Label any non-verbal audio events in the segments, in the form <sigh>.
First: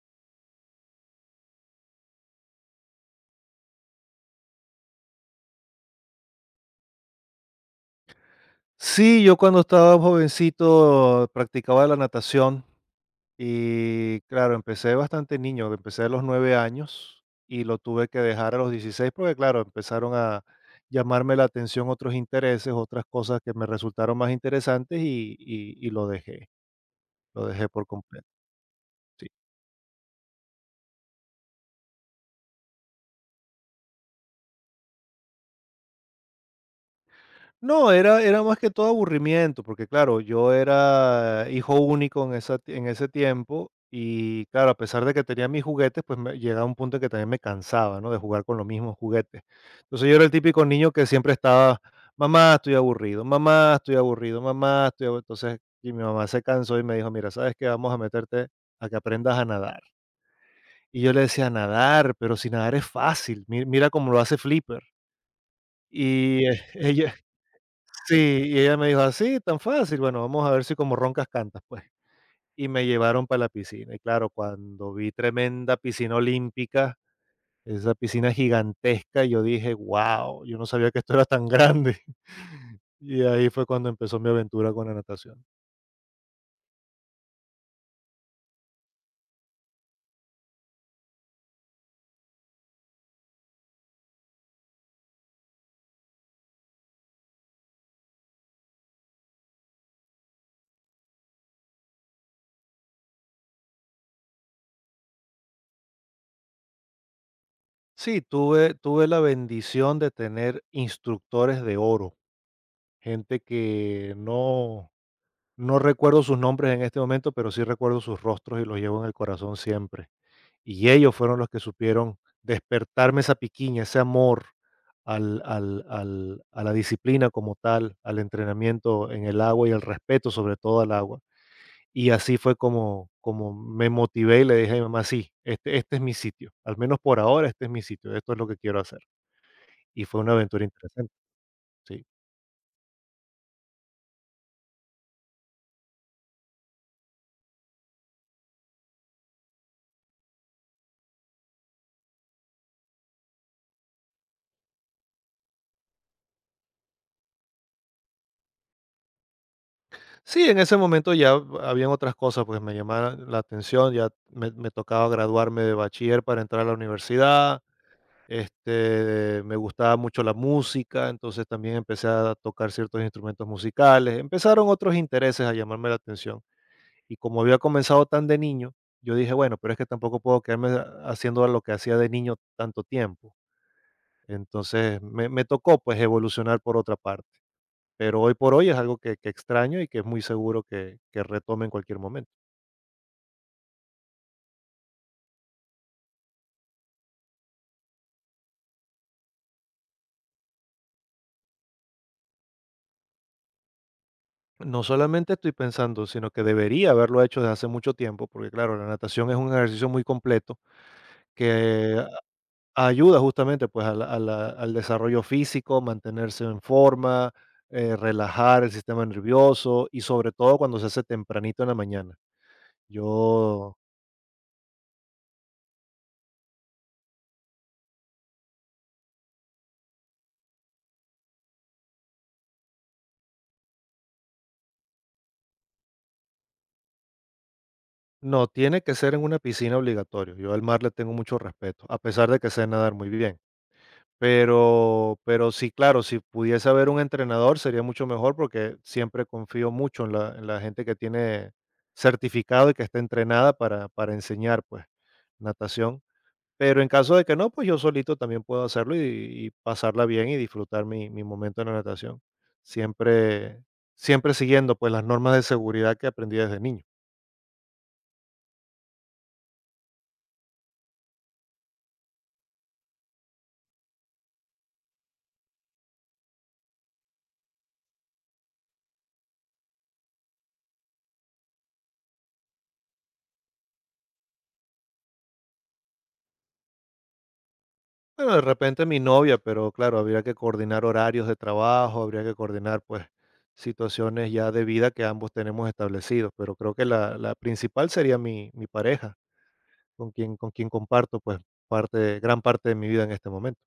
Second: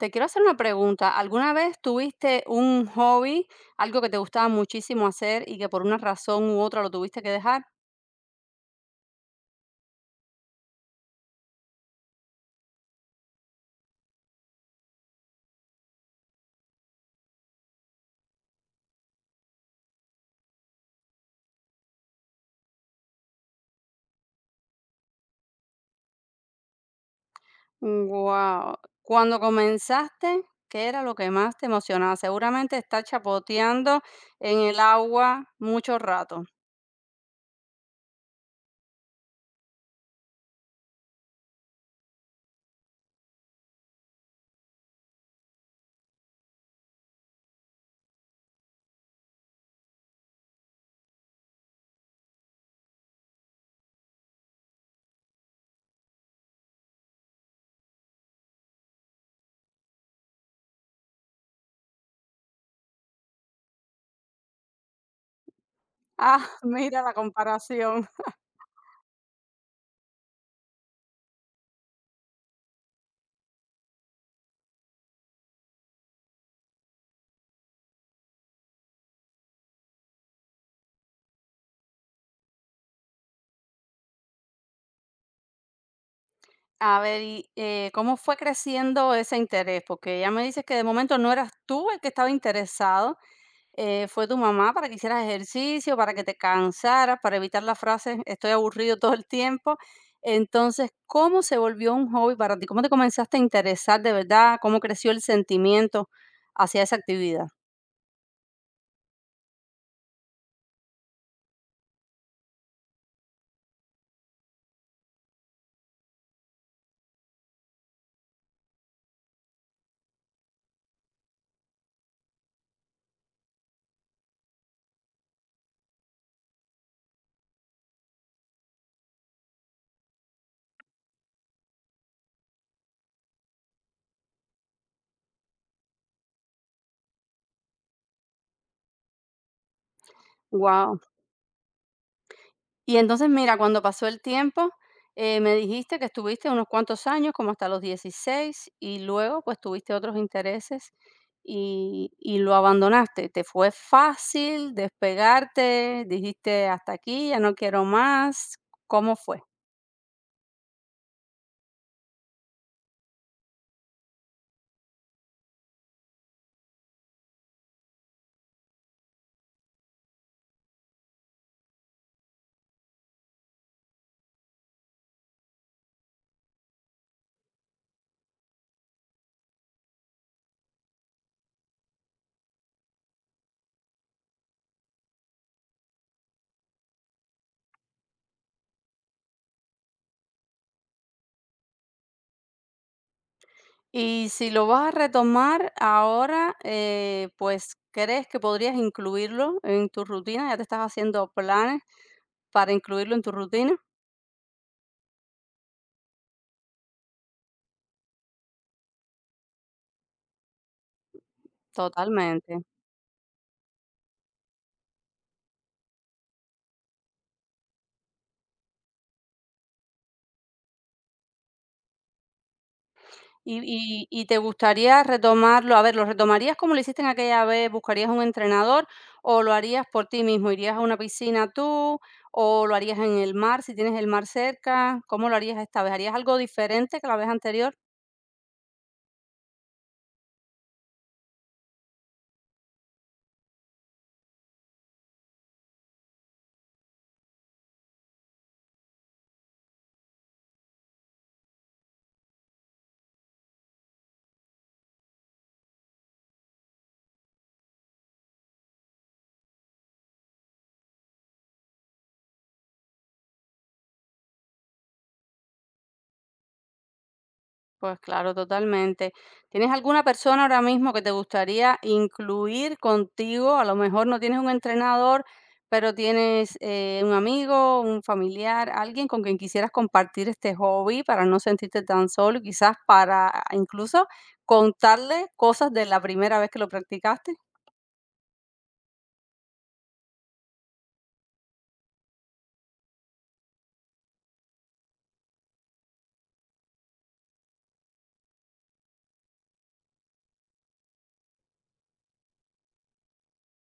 Te quiero hacer una pregunta. ¿Alguna vez tuviste un hobby, algo que te gustaba muchísimo hacer y que por una razón u otra lo tuviste que dejar? Sí, yo cuando estaba jovencito practicaba la natación y claro, empecé bastante niño, empecé a los 9 años y lo tuve que dejar a los 16 porque claro, empezaron a llamarme la atención otros intereses, otras cosas que me resultaron más interesantes y lo dejé por completo. Wow. Sí. Cuando comenzaste, ¿qué era lo que más te emocionaba? Seguramente estar chapoteando en el agua mucho rato. No, era más que todo aburrimiento, porque claro, yo era hijo único en en ese tiempo y claro, a pesar de que tenía mis juguetes, pues me llegaba un punto en que también me cansaba, ¿no? De jugar con los mismos juguetes. Entonces yo era el típico niño que siempre estaba, mamá, estoy aburrido, mamá, estoy aburrido, mamá, estoy aburrido. Entonces, y mi mamá se cansó y me dijo, mira, ¿sabes qué? Vamos a meterte a que aprendas a nadar. Y yo le decía, nadar, pero si nadar es fácil, mira cómo lo hace Flipper. Ah, Y <laughs> <laughs> mira la ella, comparación. sí, y ella me dijo: "Así, tan fácil, bueno, vamos a ver si como roncas cantas, pues". Y me llevaron para la piscina, y claro, cuando vi tremenda piscina olímpica, esa piscina gigantesca, yo dije: "Guau, yo no sabía que esto era tan grande". <laughs> Y ahí fue cuando empezó mi aventura con la natación. A ver, y, ¿cómo fue creciendo ese interés? Porque ya me dices que de momento no eras tú el que estaba interesado, fue tu mamá para que hicieras ejercicio, para que te cansaras, para evitar las frases estoy aburrido todo el tiempo. Entonces, ¿cómo se volvió un hobby para ti? ¿Cómo te comenzaste a interesar de verdad? ¿Cómo creció el sentimiento hacia esa actividad? Sí, tuve la bendición de tener instructores de oro, gente que no recuerdo sus nombres en este momento, pero sí recuerdo sus rostros y los llevo en el corazón siempre. Y ellos fueron los que supieron despertarme esa piquiña, ese amor al al al a la disciplina como tal, al entrenamiento en el agua y al respeto, sobre todo al agua. Y así fue como me motivé y le dije a mi mamá: "Sí, este es mi sitio, al menos por ahora, este es mi sitio, esto es lo que quiero hacer". Y fue una aventura interesante, sí. Y entonces, mira, cuando pasó el tiempo, me dijiste que estuviste unos cuantos años, como hasta los 16, y luego pues tuviste otros intereses y lo abandonaste. ¿Te fue fácil despegarte? ¿Dijiste hasta aquí, ya no quiero más? ¿Cómo fue? Sí, en ese momento ya habían otras cosas, pues, me llamaban la atención, ya me tocaba graduarme de bachiller para entrar a la universidad. Este, me gustaba mucho la música, entonces también empecé a tocar ciertos instrumentos musicales. Empezaron otros intereses a llamarme la atención. Y como había comenzado tan de niño, yo dije, bueno, pero es que tampoco puedo quedarme haciendo lo que hacía de niño tanto tiempo. Entonces me tocó pues evolucionar por otra parte. Pero hoy por hoy es algo que extraño y que es muy seguro que retome en cualquier momento. Y si lo vas a retomar ahora, pues ¿crees que podrías incluirlo en tu rutina? ¿Ya te estás haciendo planes para incluirlo en tu rutina? No solamente estoy pensando, sino que debería haberlo hecho desde hace mucho tiempo, porque claro, la natación es un ejercicio muy completo que Totalmente. Ayuda justamente pues al desarrollo físico, mantenerse en forma, relajar el sistema nervioso y sobre todo cuando se hace tempranito en la mañana. ¿Y Yo y y te gustaría retomarlo? A ver, ¿lo retomarías como lo hiciste en aquella vez? ¿Buscarías un entrenador o lo harías por ti mismo? ¿Irías a una piscina tú o lo harías en el mar, si tienes el mar cerca? ¿Cómo lo harías esta vez? ¿Harías algo diferente que la vez anterior? no, tiene que ser en una piscina obligatorio. Yo al mar le tengo mucho respeto, a pesar de que sé nadar muy bien. Pero sí, claro, si pudiese haber un entrenador sería mucho mejor, porque siempre confío mucho en la gente que tiene certificado y que está entrenada para enseñar, pues, natación. Pero en caso de que no, pues, yo solito también puedo hacerlo y pasarla bien y disfrutar mi momento en la natación. Siempre siguiendo, pues, las normas de seguridad que aprendí desde niño. Pues claro, totalmente. ¿Tienes alguna persona ahora mismo que te gustaría incluir contigo? A lo mejor no tienes un entrenador, pero tienes un amigo, un familiar, alguien con quien quisieras compartir este hobby para no sentirte tan solo y quizás para incluso contarle cosas de la primera vez que lo practicaste. Bueno, de repente mi novia, pero claro, habría que coordinar horarios de trabajo, habría que coordinar pues situaciones ya de vida que ambos tenemos establecidos, pero creo que la principal sería mi pareja, con quien comparto pues parte, gran parte de mi vida en este momento.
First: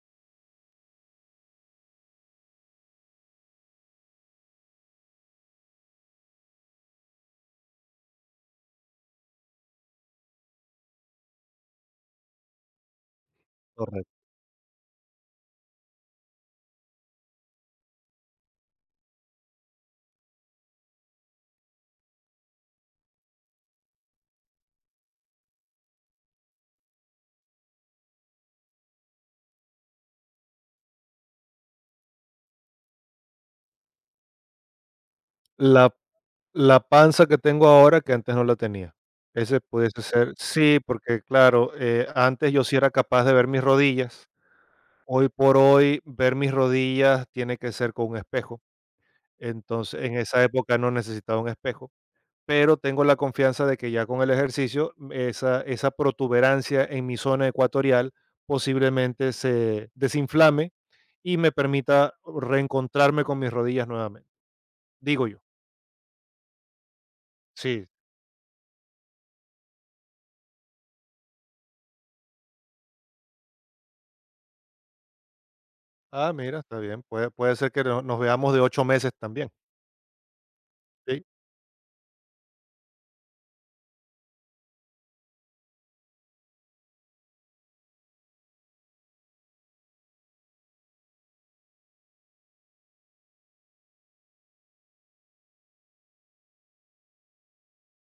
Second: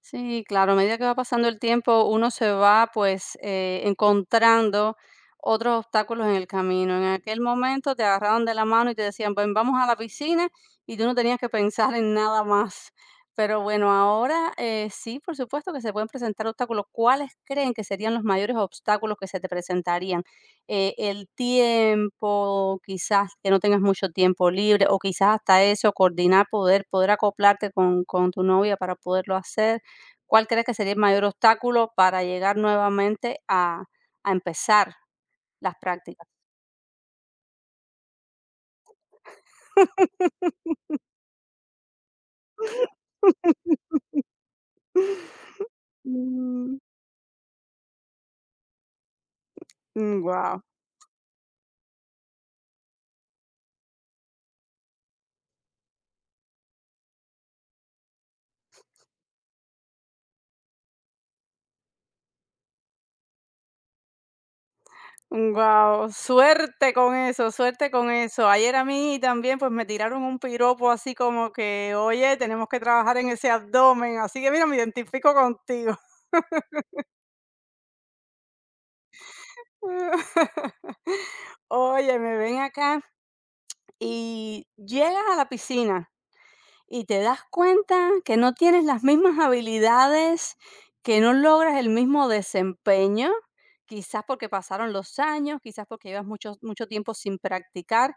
Sí, claro, a medida que va pasando el tiempo, uno se va pues encontrando otros obstáculos en el camino. En aquel momento te agarraban de la mano y te decían, ven, vamos a la piscina y tú no tenías que pensar en nada más. Pero bueno, Correcto. ahora sí, por supuesto que se pueden presentar obstáculos. ¿Cuáles creen que serían los mayores obstáculos que se te presentarían? El tiempo, quizás que no tengas mucho tiempo libre, o quizás hasta eso, coordinar, poder, poder acoplarte con tu novia para poderlo hacer. ¿Cuál crees que sería el mayor obstáculo para llegar nuevamente a empezar las La, prácticas? la panza que tengo ahora que antes no la tenía. Ese pudiese ser, sí, porque claro, antes yo sí era capaz de ver mis rodillas. Hoy por hoy, ver mis Mm, rodillas tiene que ser con un espejo. Entonces, en esa guau, época no necesitaba un espejo, pero tengo la confianza de que ya con el ejercicio, esa protuberancia en mi zona ecuatorial posiblemente se desinflame y me permita reencontrarme con mis rodillas nuevamente, digo yo. guau, suerte con eso, Sí. suerte con eso. Ayer a mí también, pues, me tiraron un piropo así como que: "Oye, tenemos que trabajar en ese abdomen", así que mira, me identifico contigo. Ah, mira, está bien, puede ser que no nos veamos de 8 meses también, sí. <laughs> Oye, me ven acá, y llegas a la piscina. Y te das cuenta que no tienes las mismas habilidades, que no logras el mismo desempeño, quizás porque pasaron los años, quizás porque llevas mucho, mucho tiempo sin practicar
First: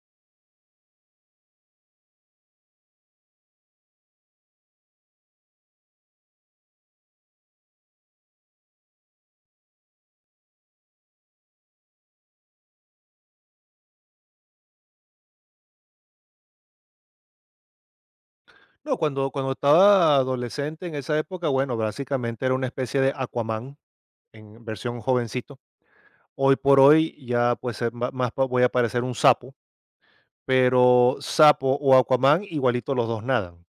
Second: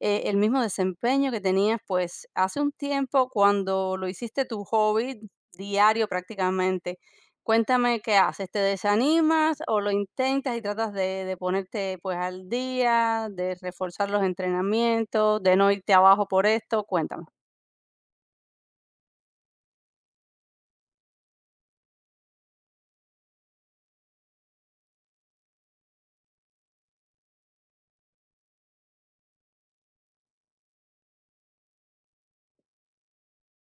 el mismo desempeño que tenías pues hace un tiempo cuando lo hiciste tu hobby diario prácticamente. Cuéntame qué haces, ¿te desanimas o lo intentas y tratas de ponerte pues al día, de reforzar los entrenamientos, de no irte abajo por esto? Cuéntame. No, cuando estaba adolescente en esa época, bueno, básicamente era una especie de Aquaman en versión jovencito. Hoy por hoy ya pues voy a parecer un sapo, pero sapo o Aquaman igualito los dos nadan.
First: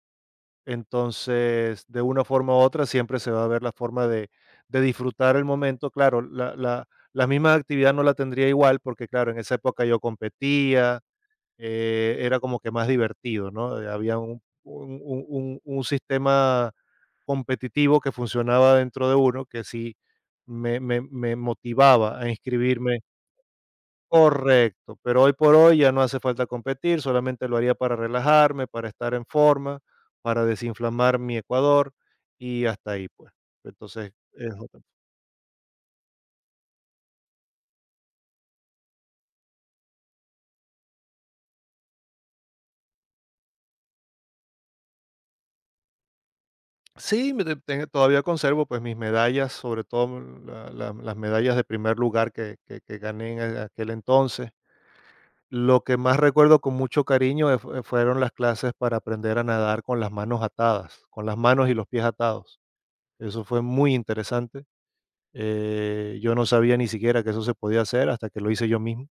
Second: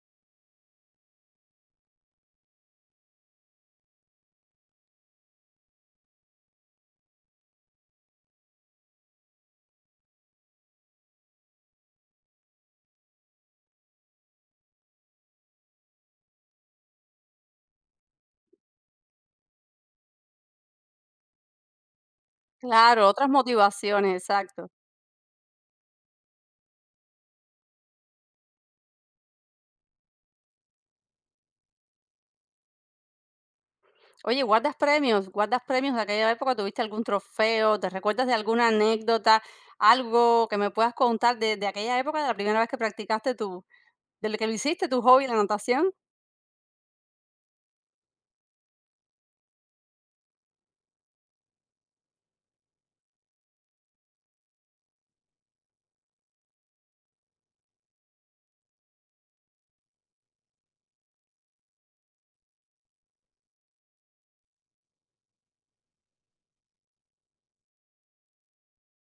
Entonces, de una forma u otra siempre se va a ver la forma de disfrutar el momento. Claro, la misma actividad no la tendría igual porque claro, en esa época yo competía, era como que más divertido, ¿no? Había un sistema competitivo que funcionaba dentro de uno que sí me motivaba a inscribirme. Claro, otras motivaciones, exacto. Correcto, pero hoy por hoy ya no hace falta competir, solamente lo haría para relajarme, para estar en forma, para desinflamar mi Ecuador y hasta ahí, pues. Entonces, Oye, es ¿guardas otra. premios? ¿Guardas premios de aquella época? ¿Tuviste algún trofeo? ¿Te recuerdas de alguna anécdota? Algo que me puedas contar de aquella época, de la primera vez que practicaste tu, de lo que lo hiciste, tu hobby, la natación. Sí, me te ten todavía conservo, pues, mis medallas, sobre todo la la las medallas de primer lugar que gané en aquel entonces. Lo que más recuerdo con mucho cariño, fueron las clases para aprender a nadar con las manos atadas, con las manos y los pies atados. Eso fue muy interesante. Yo no sabía ni siquiera que eso se podía hacer hasta que lo hice yo mismo,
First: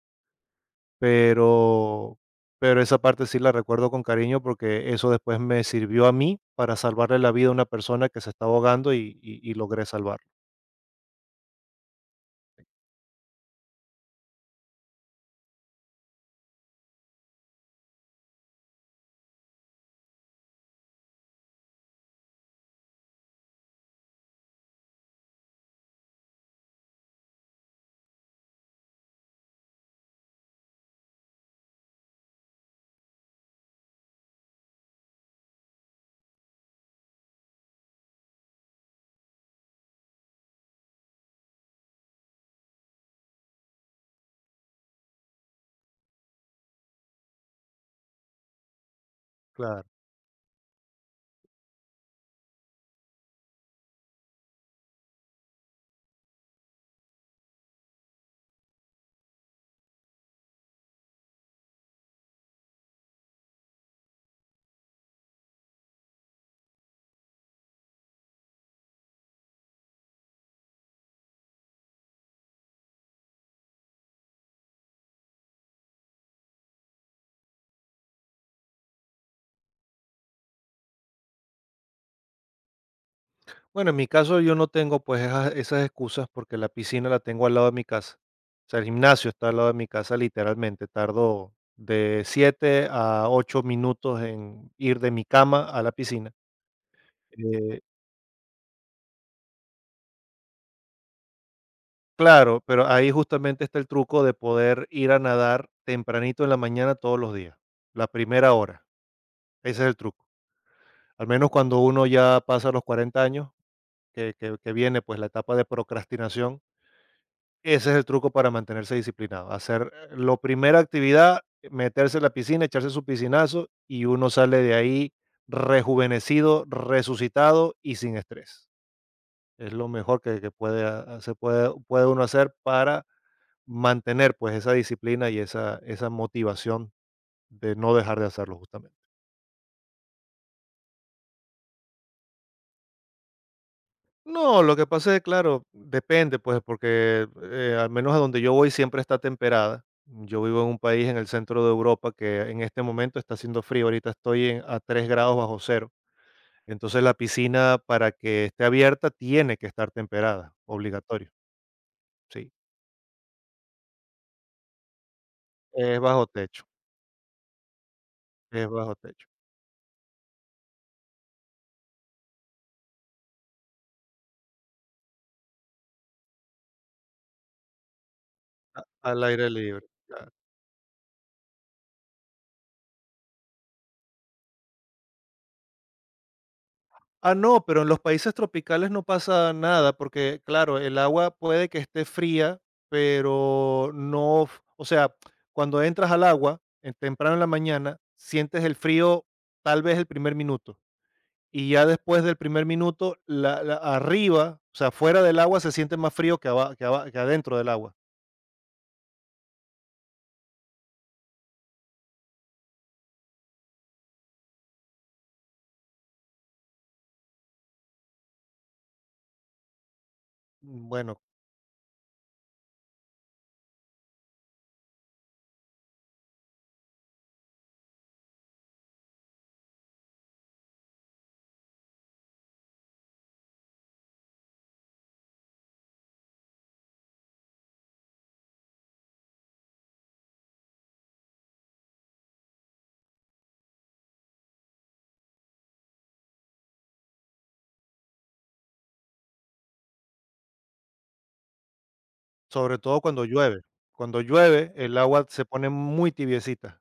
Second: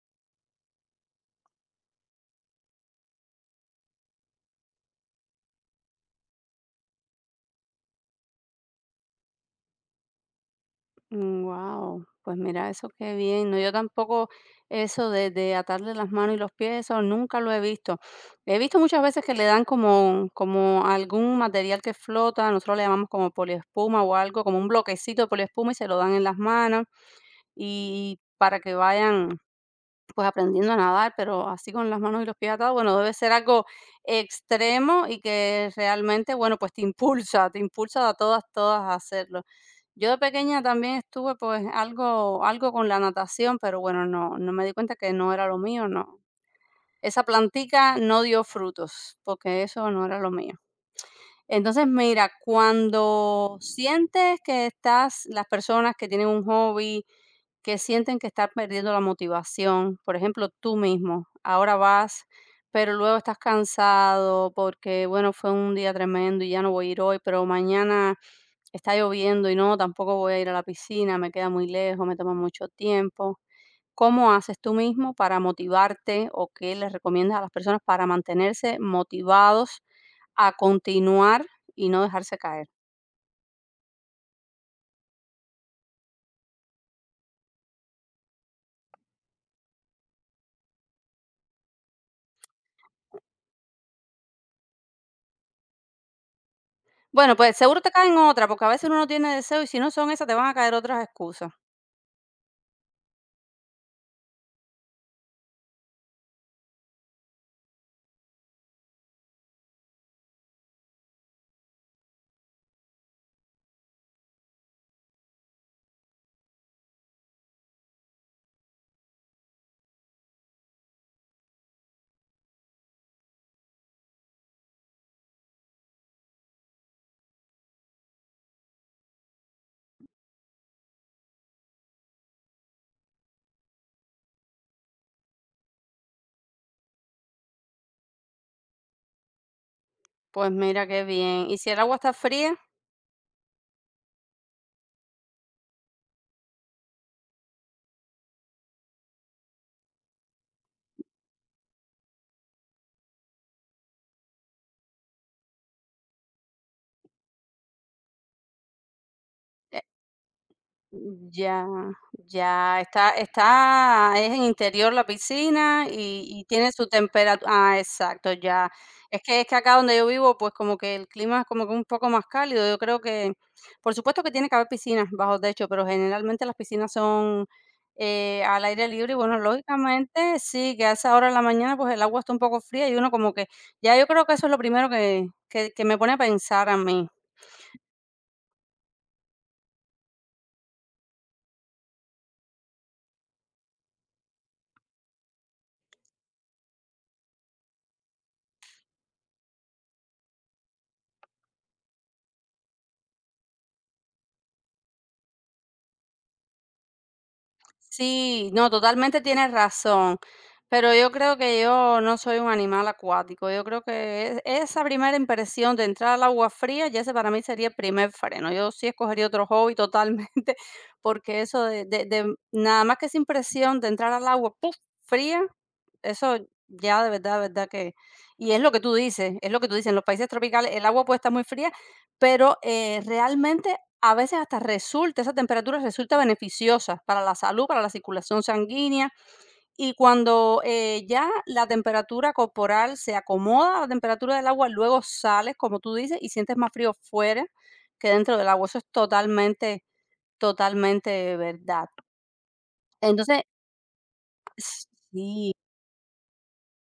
pero, pero esa parte sí la recuerdo con cariño porque eso después me sirvió a mí para salvarle la vida a una persona que se estaba ahogando y logré salvarlo. Wow, pues mira, eso qué bien. No, yo tampoco eso de atarle las manos y los pies, eso nunca lo he visto. He visto muchas veces que le dan como, como algún material que flota, nosotros le llamamos como poliespuma o algo, como un bloquecito de poliespuma y se lo dan en las manos. Y para que vayan, pues, aprendiendo a nadar, pero así con las manos y los pies atados, bueno, debe ser algo extremo y que realmente, bueno, pues, te impulsa a todas, todas a hacerlo. Yo de pequeña también estuve, pues, algo algo con la natación, pero bueno, no me di cuenta que no era lo mío, no. Esa plantica no dio frutos, porque Claro. eso no era lo mío. Entonces, mira, cuando sientes que estás las personas que tienen un hobby que sienten que están perdiendo la motivación. Por ejemplo, tú mismo, ahora vas, pero luego estás cansado porque, bueno, fue un día tremendo y ya no voy a ir hoy, pero mañana está lloviendo y no, tampoco voy a ir a la piscina, me queda muy lejos, me toma mucho tiempo. ¿Cómo haces tú mismo para motivarte o qué les recomiendas a las personas para mantenerse motivados a continuar y no dejarse caer? Bueno, en mi caso yo no tengo pues esas excusas porque la piscina la tengo al lado de mi casa. O sea, el gimnasio está al lado de mi casa literalmente. Tardo de 7 a 8 minutos en ir de mi cama a la piscina. Bueno, pues Eh, seguro te caen otra, porque a veces uno no tiene deseo y si no son esas te van a caer otras excusas. Claro, pero ahí justamente está el truco de poder ir a nadar tempranito en la mañana todos los días, la primera hora, ese es el truco. Al menos cuando uno ya pasa los 40 años, que viene pues la etapa de procrastinación, ese es el truco para mantenerse disciplinado, hacer la primera actividad, meterse en la piscina, echarse su piscinazo y uno sale de ahí rejuvenecido, resucitado y sin estrés. Es lo mejor que puede, ha- se puede, puede uno hacer para mantener, pues, esa disciplina y esa motivación de no dejar de hacerlo, justamente. Pues mira qué bien. ¿Y si el agua está fría? No, lo que pasa es, claro, depende, pues, porque, al menos a donde yo voy siempre está temperada. Yo vivo en un país en el centro de Europa que en este momento está haciendo frío, ahorita estoy en a 3 grados bajo cero. Entonces, la piscina, para que esté abierta, tiene que Eh, estar temperada, obligatorio, ya, sí. ya está está es en interior la piscina Es bajo y techo, tiene su temperatura. Ah, exacto, es ya. bajo techo, Es que acá donde yo vivo, pues, como que el clima es como que un poco más cálido. Yo creo que, por supuesto que tiene que haber piscinas bajo techo, pero generalmente las piscinas son, al aire libre y, al bueno, aire libre, claro. lógicamente sí, que a esa hora de la mañana, pues, el agua está un poco fría y uno como que ya yo creo que eso es lo primero que que me pone a pensar a mí. Ah, no, pero en los países tropicales no pasa nada, porque claro, el agua puede que esté fría, pero no, o sea, cuando entras al agua, temprano en la mañana, sientes el frío tal vez el primer minuto, y ya después del primer minuto, arriba, o sea, fuera del agua se siente más frío que adentro del agua. Sí, no, totalmente tienes razón, pero yo creo que yo no soy un animal acuático. Yo creo que esa primera impresión de entrar al agua fría, ya ese para mí sería el primer freno. Yo sí escogería otro hobby totalmente, <laughs> Mm, bueno, porque eso de, de nada más que esa impresión de entrar al agua ¡puf! Fría, eso ya de verdad que... Y es lo que tú dices, es lo que tú dices, en los países tropicales el agua puede estar muy fría, pero realmente a veces hasta resulta, esa temperatura resulta beneficiosa para la salud, para la circulación sanguínea. Y cuando ya la temperatura corporal se acomoda a la temperatura del agua, luego sales, como tú dices, y sientes más frío fuera que dentro del agua. Eso es totalmente, totalmente verdad. sobre todo cuando Entonces, llueve. Cuando llueve, el agua se sí, pone muy tibiecita.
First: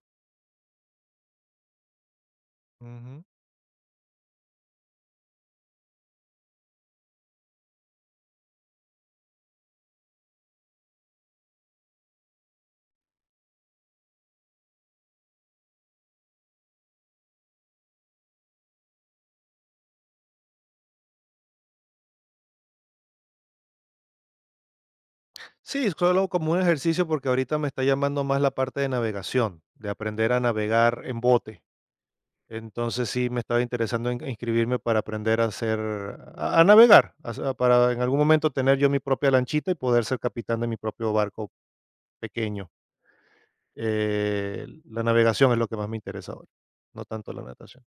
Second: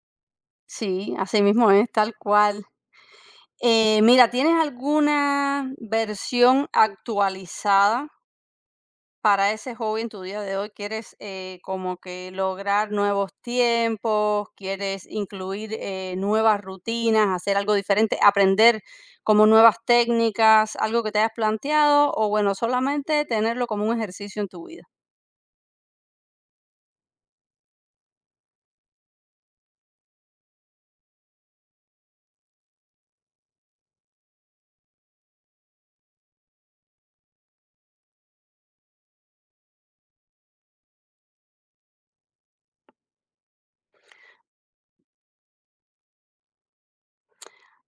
sí, así mismo es, tal cual. Ujú. Mira, ¿tienes alguna versión actualizada para ese hobby en tu día de hoy? ¿Quieres como que lograr nuevos tiempos? ¿Quieres incluir nuevas rutinas, hacer algo diferente, aprender como nuevas técnicas, algo que te hayas planteado? O bueno, solamente tenerlo como un ejercicio en tu vida. Sí, solo como un ejercicio porque ahorita me está llamando más la parte de navegación, de aprender a navegar en bote. Entonces sí me estaba interesando en inscribirme para aprender a hacer, a navegar, para en algún momento tener yo mi propia lanchita y poder ser capitán de mi propio barco pequeño. La navegación es lo que más me interesa ahora, no tanto la natación.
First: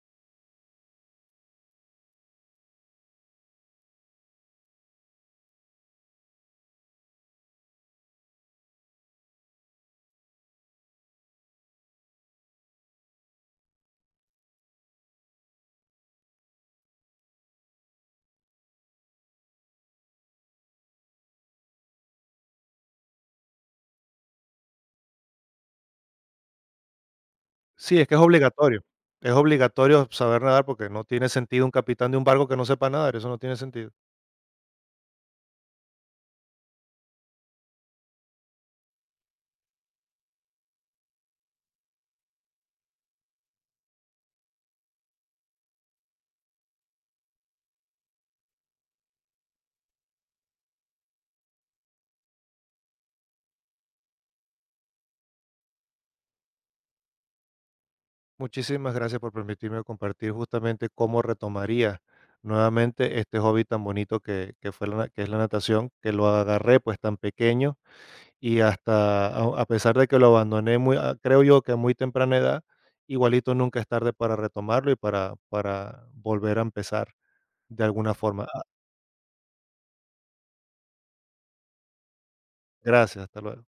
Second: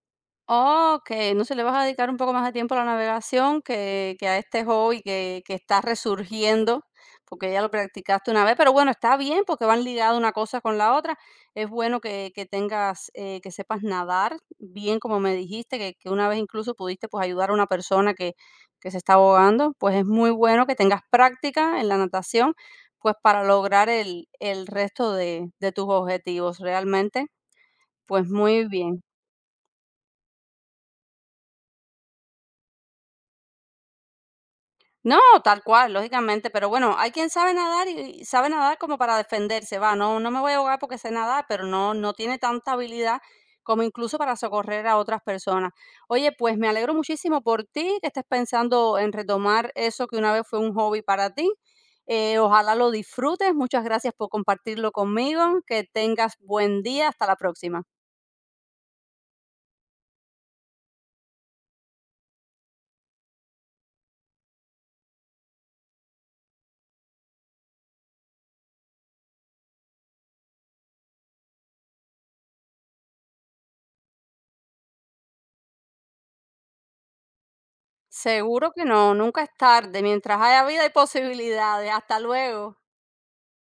Oh, ok, no se le vas a dedicar un poco más de tiempo a la navegación que a este hobby que está resurgiendo, porque ya lo practicaste una vez, pero bueno, está bien porque van ligadas una cosa con la otra. Es bueno que tengas, que sepas nadar bien, como me dijiste, que una vez incluso pudiste, pues, ayudar a una persona que se está ahogando, pues, es muy bueno que tengas práctica en la natación, pues, para lograr el resto de tus objetivos. Realmente, Sí, es que es pues, muy obligatorio. bien. Es obligatorio saber nadar porque no tiene sentido un capitán de un barco que no sepa nadar, eso no tiene sentido. No, tal cual, lógicamente, pero bueno, hay quien sabe nadar y sabe nadar como para defenderse, va, no, no me voy a ahogar porque sé nadar, pero no, no tiene tanta habilidad como incluso para socorrer a otras personas. Oye, pues me alegro muchísimo por ti, que estés pensando en retomar eso que una vez fue un hobby para ti. Ojalá lo disfrutes, muchas gracias por compartirlo conmigo, que tengas buen día, hasta la próxima. Muchísimas gracias por permitirme compartir justamente cómo retomaría nuevamente este hobby tan bonito que fue que es la natación, que lo agarré pues tan pequeño y hasta a pesar de que lo abandoné creo yo que a muy temprana edad, igualito nunca es tarde para retomarlo y para volver a empezar de alguna forma. Ah, Seguro que no, nunca es tarde, mientras haya vida hay posibilidades. Hasta luego. gracias, hasta luego.